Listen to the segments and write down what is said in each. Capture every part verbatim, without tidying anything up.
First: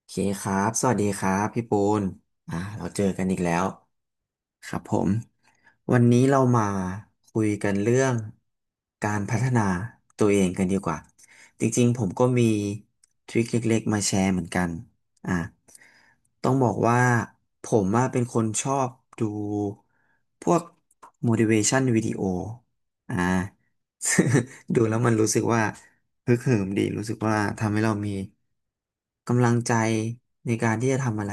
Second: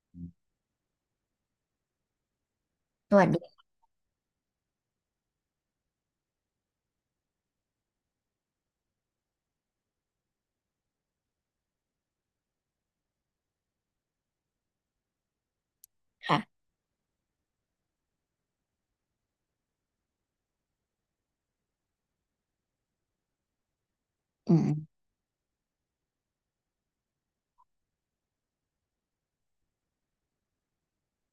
โอเคครับ สวัสดีครับพี่ปูนอ่าเราเจอสกัวันสอีกแล้ดีวครับผมวันนี้เรามาคุยกันเรื่องการพัฒนาตัวเองกันดีกว่าจริงๆผมก็มีทริคเล็กๆมาแชร์เหมือนกันอ่าค่ะต้องบอกว่าผมอะเป็นคนชอบดูพวก motivation video อ่า อืม ดูแล้วมันรู้สึกว่า ฮึกเหิมดีรู้สึกว่าทำให้เรามีกำลังใจในการที่จะทำอะไร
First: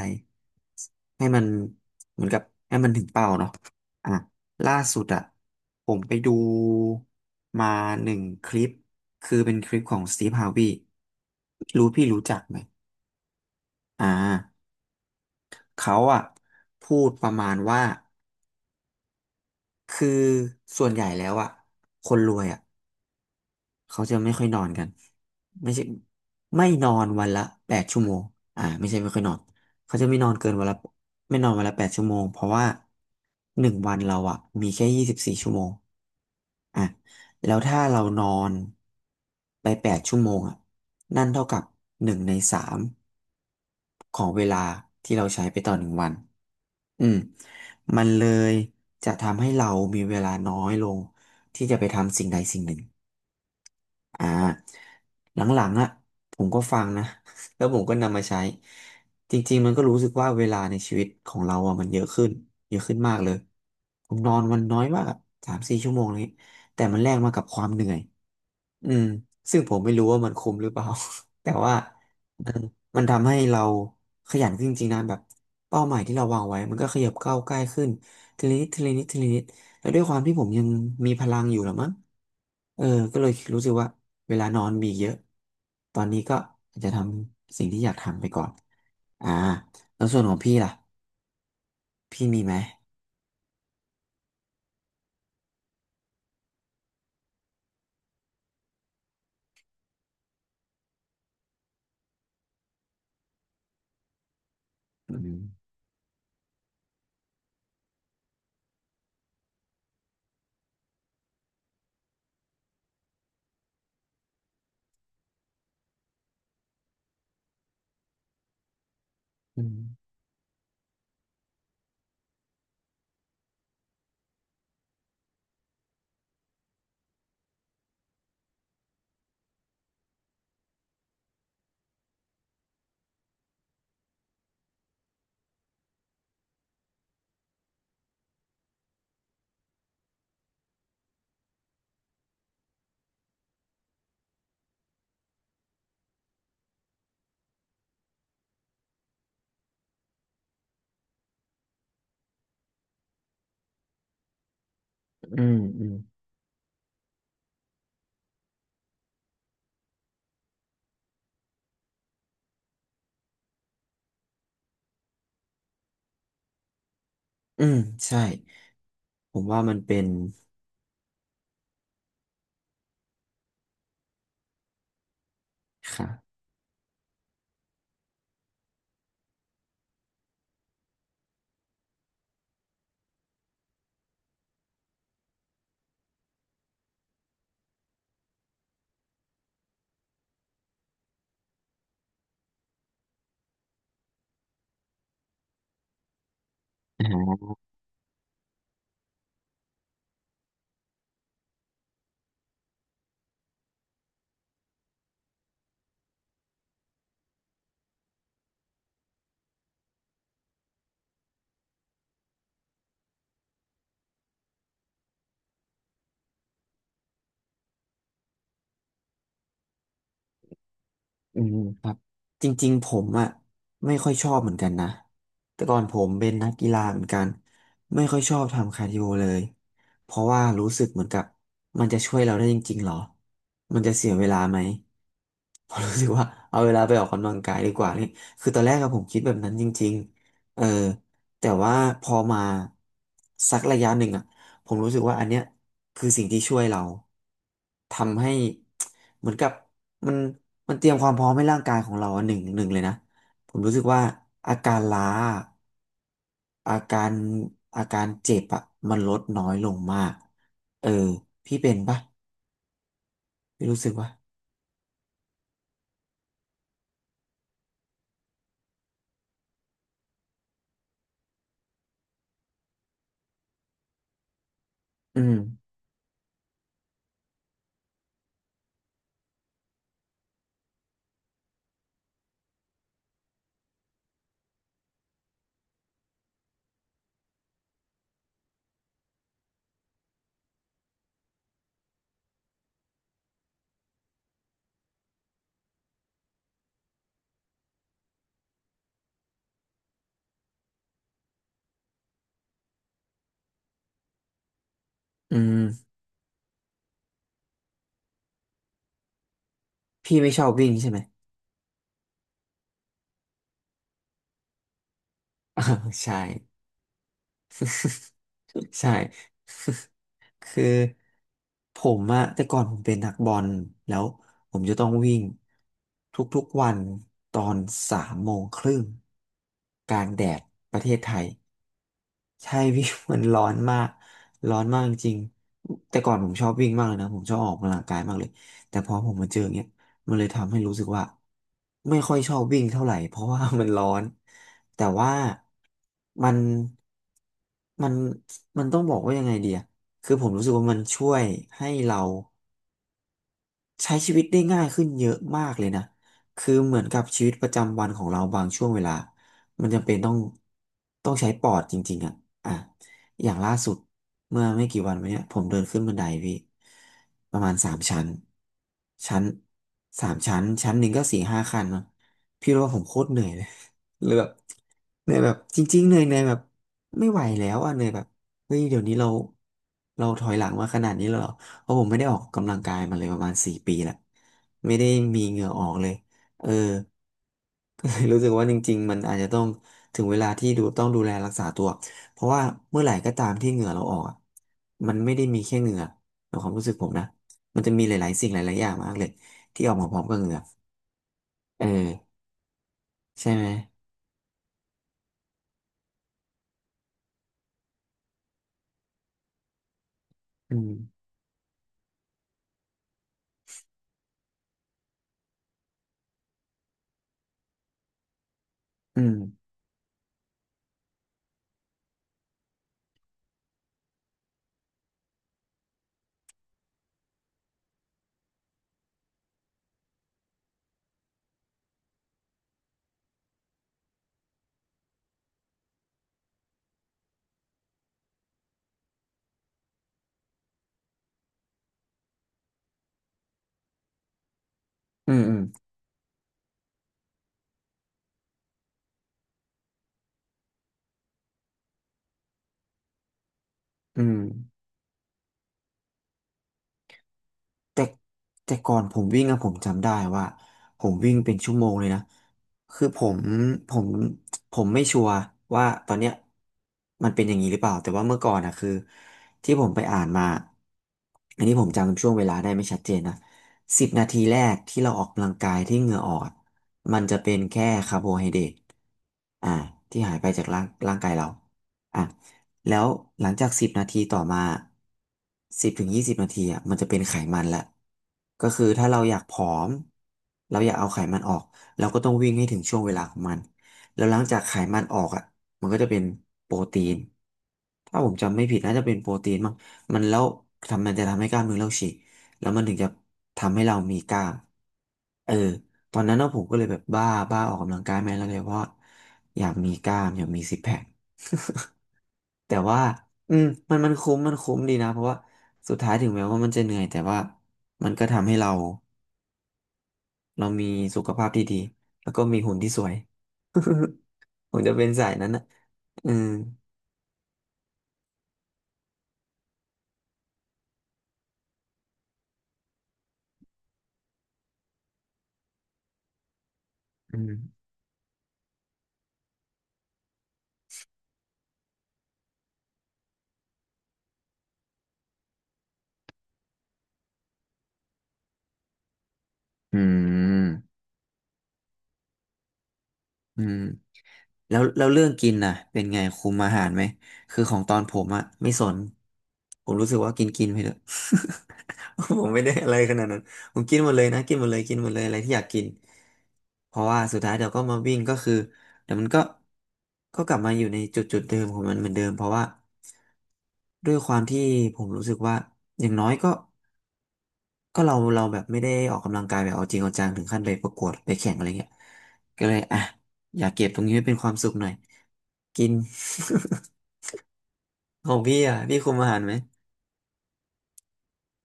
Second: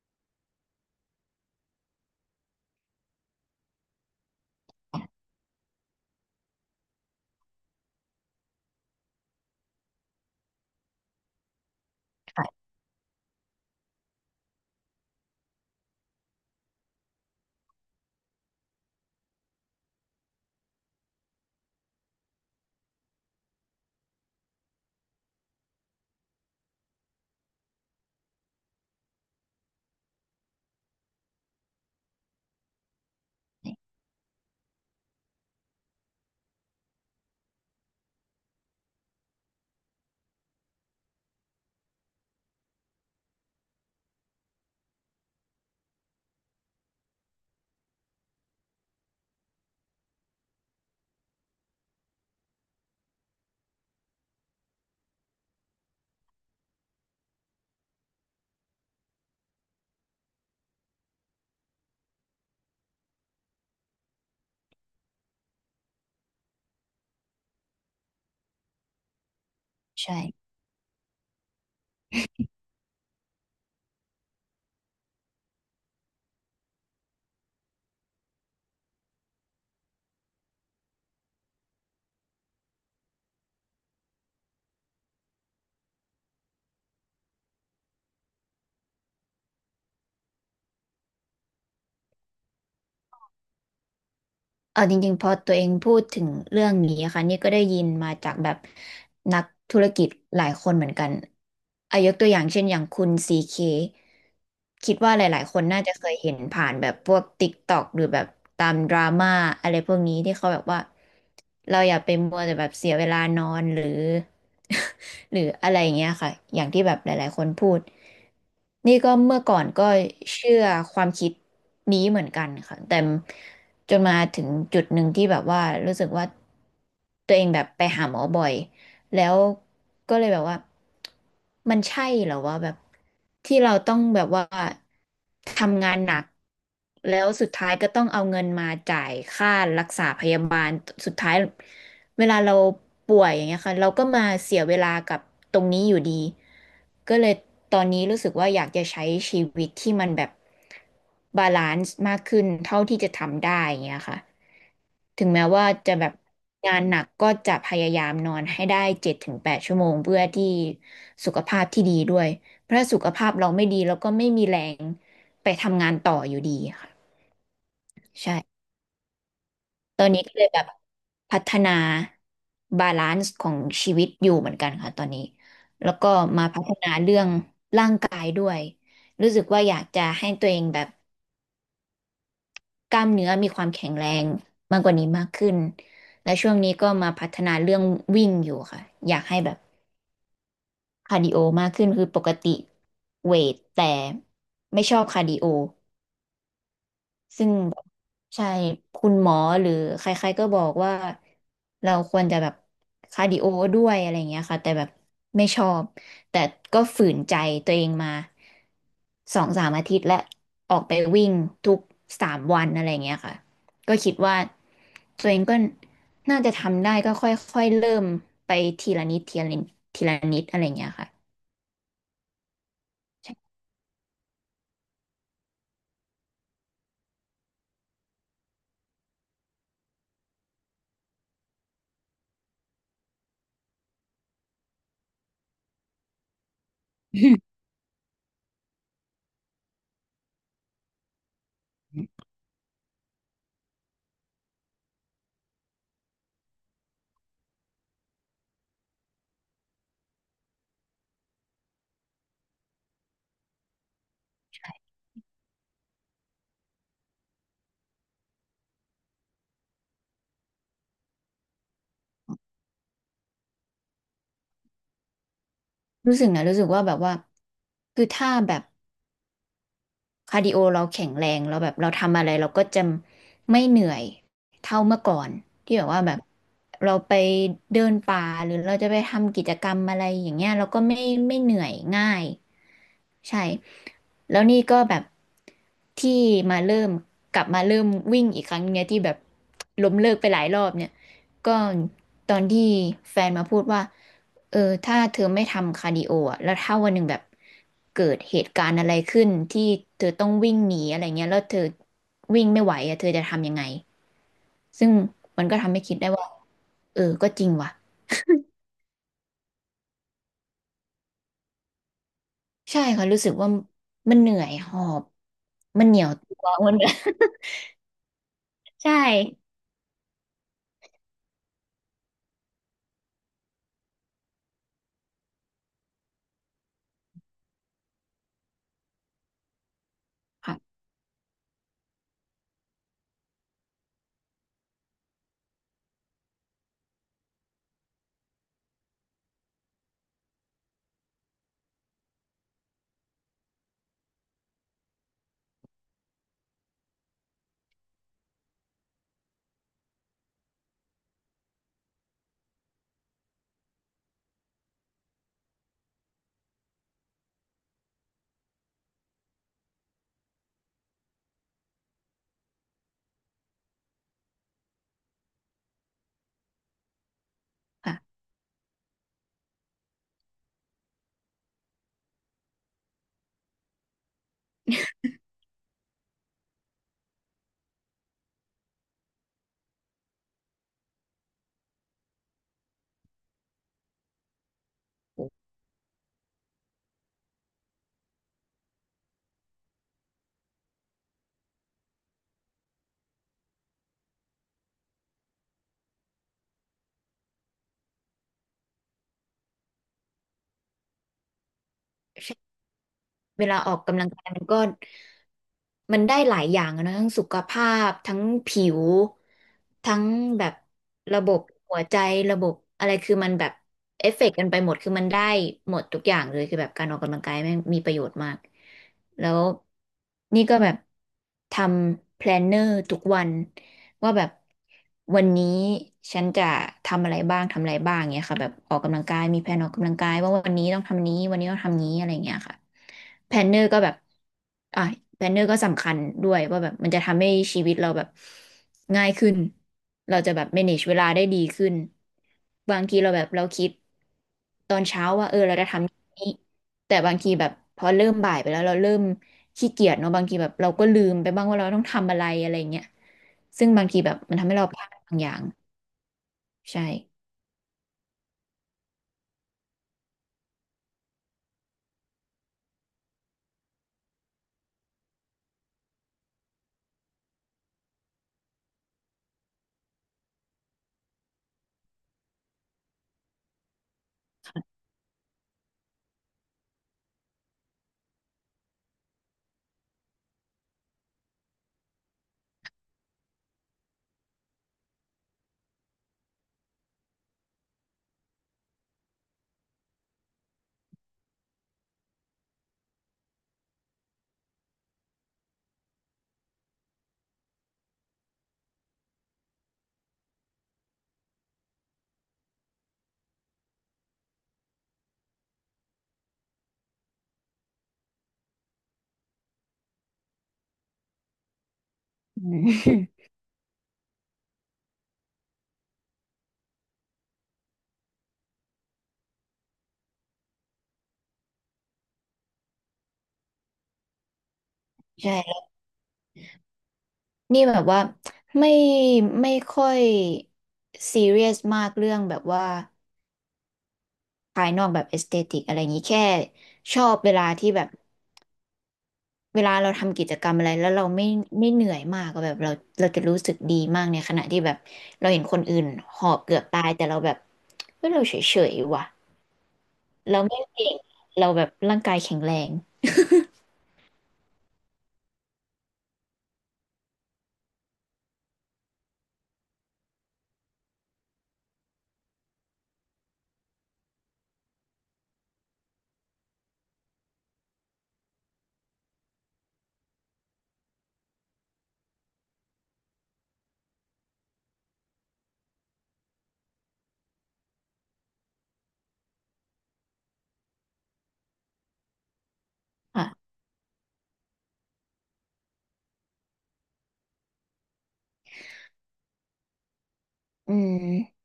ให้มันเหมือนกับให้มันถึงเป้าเนาะอ่ะล่าสุดอ่ะผมไปดูมาหนึ่งคลิปคือเป็นคลิปของสตีฟฮาร์วีรู้พี่รู้จักไหมค่ะอ่าเขาอ่ะพูดประมาณว่าคือส่วนใหญ่แล้วอ่ะคนรวยอ่ะ เขาจะไม่ค่อยนอนกันไม่ใช่ไม่นอนวันละแปดชั่วโมงอ่าไม่ใช่ไม่ค่อยนอนเขาจะไม่นอนเกินวันละไม่นอนวันละแปดชั่วโมงเพราะว่าหนึ่งวันเราอะมีแค่ยี่สิบสี่ชั่วโมงอ่ะแล้วถ้าเรานอนไปแปดชั่วโมงอ่ะนั่นเท่ากับหนึ่งในสามของเวลาที่เราใช้ไปต่อหนึ่งวันอืมมันเลยจะทำให้เรามีเวลาน้อยลงที่จะไปทำสิ่งใดสิ่งหนึ่ง อ่าหลังๆอ่ะผมก็ฟังนะ แล้วผมก็นำมาใช้จริงๆมันก็รู้สึกว่าเวลาในชีวิตของเราอ่ะมันเยอะขึ้นเยอะขึ้นมากเลยผมนอนวันน้อยมากสามสี่ชั่วโมงเลยแต่มันแลกมากับความเหนื่อย อืมซึ่งผมไม่รู้ว่ามันคุ้ใช่มหรือเปล่า แต่ว่ามันมันทำให้เราขยันขึ้นจริงๆนะแบบเป้าหมายที่เราวางไว้มันก็ขยับก้าวใกล้ขึ้นทีละนิดทีละนิดทีละนิดแล้วด้วยความที่ผมยังมีพลังอยู่หรอมั้งเออก็เลยรู้สึกว่าเวลานอนมีเยอะตอนนี้ก็อาจจะทำสิ่งที่อยากทำไปก่อนอ่าแล้วส่วนของพี่ล่ะพี่มีไหมเออจริงๆ พอตัวเองพูดถึงเรื่องนี้ะค่ะนี่ก็ได้ยินมาจากแบบนักธุรกิจหลายคนเหมือนกันอายกตัวอย่างเช่นอย่างคุณซีเคคิดว่าอืหลายๆคมนน่าจะเคยเห็นผ่านแบบพวก TikTok หรือแบบตามดราม่าอะไรพวกนี้ที่เขาแบบว่าเราอย่าไปมัวแต่แบบเสียเวลานอนหรือ หรืออะไรอย่างเงี้ยค่ะอย่างที่แบบหลายๆคนพูด นี่ก็เมื่อก่ออืนมก็เชื่อความคิดนี้เหมือนกันค่ะแต่จนมาถึงจุดหนึ่งที่แบบว่ารู้สึกว่าตัวเองแบบไปหาหมอบ่อย แล้วก็เลยแบบว่ามันใช่เหรอว่าแบบที่เราต้องแบบว่าทำงานหนักแล้วสุดท้ายก็ต้องเอาเงินมาจ่ายค่ารักษาพยาบาลสุดท้ายเวลาเราป่วยอย่างเงี้ยค่ะเราก็มาเสียเวลากับตรงนี้อยู่ดีก็เลยตอนนี้รู้สึกว่าอยากจะใช้ชีวิตที่มันแบบบาลานซ์มากขึ้นเท่าที่จะทำได้อย่างเงี้ยค่ะ ถึงอืแม้มว่าอืจะมแบบงานหนักก็จะพยายามนอนให้ได้เจ็ดถึงแปดชั่วโมงเพื่อที่สุขภาพที่ดีด้วยเพราะถ้าสุขภาพเราไม่ดีเราก็ไม่มีแรงไปทำงานต่ออยู่ดีค่ะอืมใช่ใช่ผมว่ามันเป็ตอนนนี้ก็เลยแบบพัฒนาบาลานซ์ของชีวิตอยู่เหมือนกันค่ะตอนนี้แล้วค่ะก็มาพัฒนาเรื่องร่างกายด้วยรู้สึกว่าอยากจะให้ตัวเองแบบ กล้ามเนื้อมีความแข็งแรงมากกว่านี้มากขึ้น และช่วงนี้ก็มาพัฒนาเรื่องวิ่งอยู่ค่ะ อยากให้แบบคาร์ดิโอมากขึ้นคือปกติเวทแต่ไม่ชอบคาร์ดิโอ ซึ่งแบบใช่คุณหมอหรือใครๆก็บอกว่าเราควรจะแบบคาร์ดิโอด้วยอะไรอย่างเงี้ยค่ะแต่แบบไม่ชอบแต่ก็ฝืนใจตัวเองมาสองสามอาทิตย์และออกไปวิ่งทุกสามวันอะไรอย่างเงี้ยค่ะก็คิดว่าตัวเองก็น่าจะทำได้ก็ค่อยๆเริ่มไปทีละนิดทีละนิดทีละนิดอะไรอย่างเงี้ยค่ะ อืม จริงๆผมอ่ะไม่ค่อยชอบเหมือนกันนะแต่ก่อนผมเป็นนักกีฬาเหมือนกันไม่ค่อยชอบทำคาร์ดิโอเลยเพราะว่ารู้สึกเหมือนกับมันจะช่วยเราได้จริงๆหรอมันจะเสียเวลาไหมผมรู้สึกว่าเอาเวลาไปออกกำลังกายดีกว่านี่คือตอนแรกอะผมคิดแบบนั้นจริงๆเออแต่ว่าพอมาสักระยะหนึ่งอะผมรู้สึกว่าอันเนี้ยคือสิ่งที่ช่วยเราทำให้ เหมือนกับมัน มันเตรียมความพร้อมให้ร่างกายของเราอะหนึ่งหนึ่งเลยนะผมรู้สึกว่าอาการล้าอาการอาการเจ็บอะมันลดน้อยลงมากเออพี่เป็นปะพี่รู้สึกว่า รู้สึกนะรู้สึกว่าแบบว่าคือถ้าแบบ คาร์ดิโอเราแข็งแรงเราแบบเราทำอะไรเราก็จะไม่เหนื่อยเท่าเมื่อก่อือนมที่แบบว่าแบบเราไปเดินป่าหรือเราจะไปทำกิจกรรมอะไรอย่างเงี้ยเราก็ไม่ไม่เหนื่อยง่าย ใช่แล้วนี่ก็แบบที่มาเริ่มกลับมาเริ่มวิ่งอีกครั้งเนี่ยที่แบบล้มเลิกไปหลายรอบเนี่ยก็ตอนที่แฟนมาพูดว่าเออถ้าเธอไม่ทำคาร์ดิโออะแล้วถ้าวันหนึ่งแบบเกิดเหตุการณ์อะไรขึ้นที่เธอต้องวิ่งหนีอะไรเงี้ยแล้วเธอวิ่งไม่ไหวอะเธอจะทำยังไงซึ่งอืมันก็ทำให้มคิดได้ว่าเออก็จริงว่ะพี่ไม่ชอบวิ่งใช่ไหม ใช่ค่ะรู้สึกว่ามันเหนื่อยหอบมัน เหนียวใช่ ตัว มัน ใช่ ใช่ คือผมอะแต่ก่อนผมเป็นนักบอลแล้วผมจะต้องวิ่งทุกๆวันตอนสามโมงครึ่งกลางแดดค่ะประเทศไทย ใช่พี่ มันร้อนมากร้อนมากจริงๆแต่ก่อนผมชอบวิ่งมากเลยนะผมชอบออกกำลังกายมากเลยแต่พอผมมาเจออย่างเงี้ยมันเลยทำให้รู้สึกว่าไม่ค่อยชอบวิ่งเท่าไหร่เพราะว่ามันร้อนแต่ว่ามันมันมันต้องบอกว่ายังไงดีอะคือผมรู้สึกว่ามันช่วยให้เรา ใช้ชีวิตได้ง่ายขึ้นเยอะมากเลยนะ คือเหมือนกับชีวิตประจำวันของเราบางช่วงเวลา มันจำเป็นต้องต้องใช้ปอดจริงๆอ่ะอ่ะ อย่างล่าสุดเมื่อไม่กี่วันมาเนี้ยผมเดินขึ้นบันไดพี่ประมาณสามค่ะชั้นชั้นสามชั้นชั้นหนึ่งก็สี่ห้าขั้นเนาะพี่รู้ว่าผมโคตรเหนื่อยเลย เลยแบบเหนื่อยแบบจริงๆเหนื่อยเหนื่อยแบบไม่ไหวแล้วอ่ะเหนื่อยแบบเฮ้ยเดี๋ยวนี้เราเราถอยหลังมาขนาดนี้แล้วเหรอ เพราะผมไม่ได้ออกกำลังกายมาเลยประมาณสี่ปีละไม่ได้มีโอเห้งื่อออกเลยเออ ก็เลยรู้สึกว่าจริงๆมันอาจจะต้องถึงเวลาที่ดูต้องดูแลรักษาตัวเพราะว่าเมื่อไหร่ก็ตามที่เหงื่อเราออกอะมันไม่ได้มีแค่เหงื่อในความรู้สึกผมนะมันจะมีหลายๆสิ่งหลายๆอย่างมากเลยที่ออกมาพร้อมกับเหงื่อเออใช่ใช่ไหเวมลาออกกำลังกายมันก็มันได้หลายอย่างอะนะทั้งสุขภาพทั้งผิวทั้งแบบอืมระบบหัวใจระบบอะไรคือมันแบบเอฟเฟกต์กันไปหมดคือมันได้หมดทุกอย่างเลยคือแบบการออกกำลังกายแม่งมีประโยชน์มากอืมแล้วนี่ก็แบบทำแพลนเนอร์ทุกวัน ว่าแบบวันนี้ฉันจะทำอะไรบ้างทำอะไรบ้างเงี้ยค่ะแบบออกกำลังกายมีแผนออกกำลังกายว่าวันนี้ต้องทำนี้วันนี้ต้องทำนี้อะไรเงี้ยค่ะแพลนเนอร์ก็แบบอ่ะแพลนเนอร์ก็สำคัญด้วยว่าแบบมันจะทำให้ชีวิตเราแบบง่ายขึ้นเราจะแบบ manage เวลาได้ดีขึ้นบางทีเราแบบเราคิดตอนเช้าอืมว่าอืเออมเราจะทำนี้แต่บางทีแบบพอเริ่มบ่ายไปแล้วเราเริ่มขี้เกียจเนาะบางทีแบบเราก็ลืมไปบ้างว่าเราต้องทำอะไรอะไรเงี้ย ซึ่งบางทีอืแบบม มันทำให้เราพลาดบางอย่างใช่แต่แต่ก่อนผมวิ่งอะผมจำได้ว่าผมวิ่งเป็นชั่วโมงเลยนะคือผมผมผมไม่ชัวร์ว่าตอนเนี้ยมันเป็นอย่างนี้หรือเปล่าแต่ว่าเมื่อก่อนอะคือที่ผมไปอ่านมาอันนี้ผมจำช่วงเวลาได้ไม่ชัดเจนนะสิบนาทีแรกที่เราออกกำลังกายที่เหงื่อออกอะมันจะเป็นแค่คาร์โบไฮเดรตอ่าที่หายไปจากร่างร่างกายเราอ่ะ แล้วหลังจากสิบนาทีต่อมาสิบถึงยี่สิบนาทีอ่ะมันจะเป็นไขมันละก็คือถ้าเราอยากผอมเราอยากเอาไขมันออกเราก็ต้องวิ่งให้ถึงช่วงเวลาของมันแล้วหลังจากไขมันออกอ่ะมันก็จะเป็นโปรตีนถ้าผมจำไม่ผิดน่าจะเป็นโปรตีนมั้งมันแล้วทำมันจะทำให้กล้ามเนื้อเราฉีกแล้วมันถึงจะทำให้เรามีกล้ามเออตอนนั้นนะผมก็เลยแบบบ้าบ้าออกกำลังกายแม่แล้วเลยเพราะอยากมีกล้ามอยากมีซิกแพค อืแต่ว่าม อืมมันมันคุ้มมันคุ้มดีนะ เพราะว่าสุดท้ายถึงแม้ว่ามันจะเหนื่อยแต่ว่ามันก็ทำให้เราเรามีสุขภาพที่ดีแล้วก็มีหุ่นที่สวย ผมจะเป็นสาย นั้นนะใช่อืมนี่แบบว่าไม่ไม่ค่อยซีเรียสมากเรื่องแบบว่าภายนอกแบบเอสเตติกอะไรอย่างนี้แค่ชออืบเวมลาที่แบบเวลาเราทำกิจกรรมอะไรแล้วเราไม่ไม่เหนื่อยมากอะแบบเราเราจะรู้สึกดีมากในขณะที่แบบเราเห็นคนอื่นหอบเกือบตายแต่เราแบบเฮ้ยเราเฉยๆว่ะอืเราไม่มเก่งเราแบบร่างกายแข็งแรงอืม แล้วแล้วเรื่องกินน่ะเป็นไงคุมอาหารไหมคือของตอนผมอะไม่สนผมรู้สึกว่ากินกินไปเถอะ ผมไม่ได้อะไรขนาดนั้นผมกินหมดเลยนะกินหมดเลยกินหมดเลยอะไรที่อยากกินเพราะว่าสุดท้ายเดี๋ยวก็มาวิ่งก็คือเดี๋ยวมันก็ก็กลับมาอยู่ในจุดจุดเดิมของมันเหมือนเดิมเพราะว่าด้วยความที่ผมรู้สึกว่าอย่างน้อยก็ ก็เราเราแบบไม่ได้ออกกำลังกายแบบเอาจริงเอาจังถึงขั้นไปประกวดไปแข่งอะไรเงี้ยก็เลยอ่ะอ่ะอยากเก็บตรงนี้ไว้เป็นความสุขหน่อยกิน ของพี่อ่ะพี่คุมอาหารไหมอืม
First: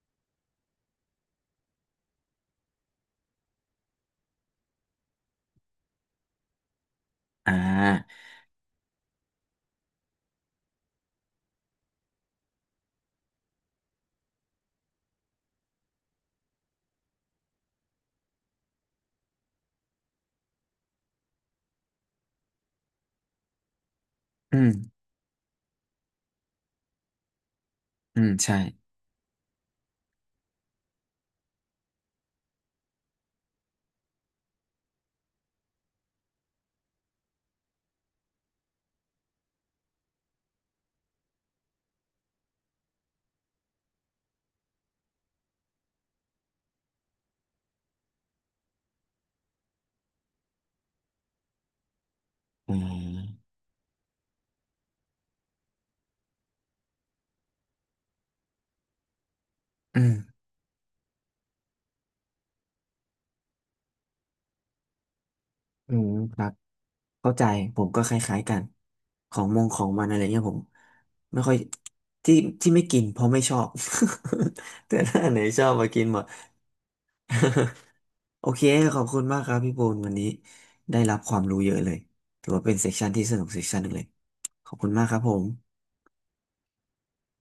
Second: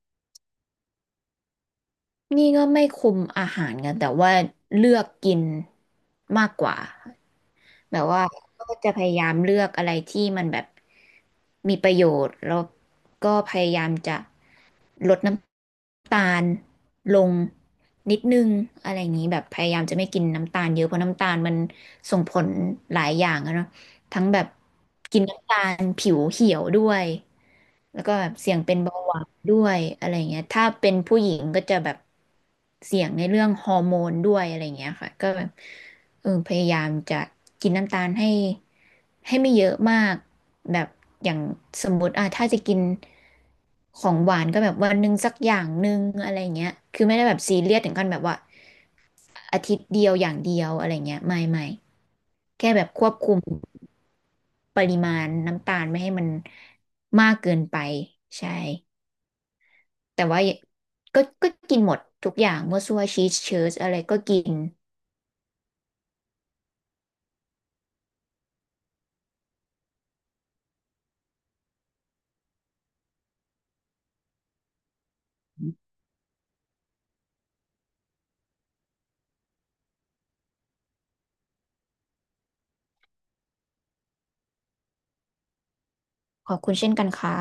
นี่ก็ไม่คุมอาหารกันแต่ว่าเลือกกินมากกว่าอ่แบบาว่าก็จะพยายามเลือกอะไรที่มันแบบมีประโยชน์แล้วก็พยายามจะลดน้ำตาลลงนิดนึงอะไรอย่างนี้แบบพยายามจะไม่กินน้ำตาลเยอะเพราะน้ำตาลมันส่งผลหลายอย่างอะเนาะทั้งแบบอืมกินน้ำตาลผิวเหี่ยวด้วย แล้วก็อืแบมบเสี่ใช่ยงเป็นเบาหวานด้วยอะไรเงี้ยถ้าเป็นผู้หญิงก็จะแบบเสี่ยงในเรื่องฮอร์โมนด้วยอะไรเงี้ยค่ะก็แบบเออพยายามจะกินน้ำตาลให้ให้ไม่เยอะมากแบบอย่างสมมติอ่ะถ้าจะกินของหวานก็แบบวันหนึ่งสักอย่างหนึ่งอะไรเงี้ยคือไม่ได้แบบซีเรียสถึงขั้นแบบว่าอาทิตย์เดียวอย่างเดียวอะไรเงี้ยไม่ไม่แค่อืแบบควบคุมมปริมาณน้ำตาลไม่ให้มันมากเกินไปใช่ อืมแต่ว่าก็ก็กินหมดทุกอย่างมั่วซั่วชีสเชีสอะไรก็กินอืมครับเข้าใจผมก็คล้ายๆกันของมงของมันอะไรเงี้ยผมไม่ค่อยที่ที่ไม่กินเพราะไม่ชอบ แต่ถ้าอันไหนชอบมากินหมด โอเคขอบคุณมากครับพี่โบนวันนี้ได้รับความรู้เยอะเลยถือว่าเป็นเซสชันที่สนุกเซสชันหนึ่งเลยขอบคุณมากครับผมขอบคุณเช่นกันค่ะ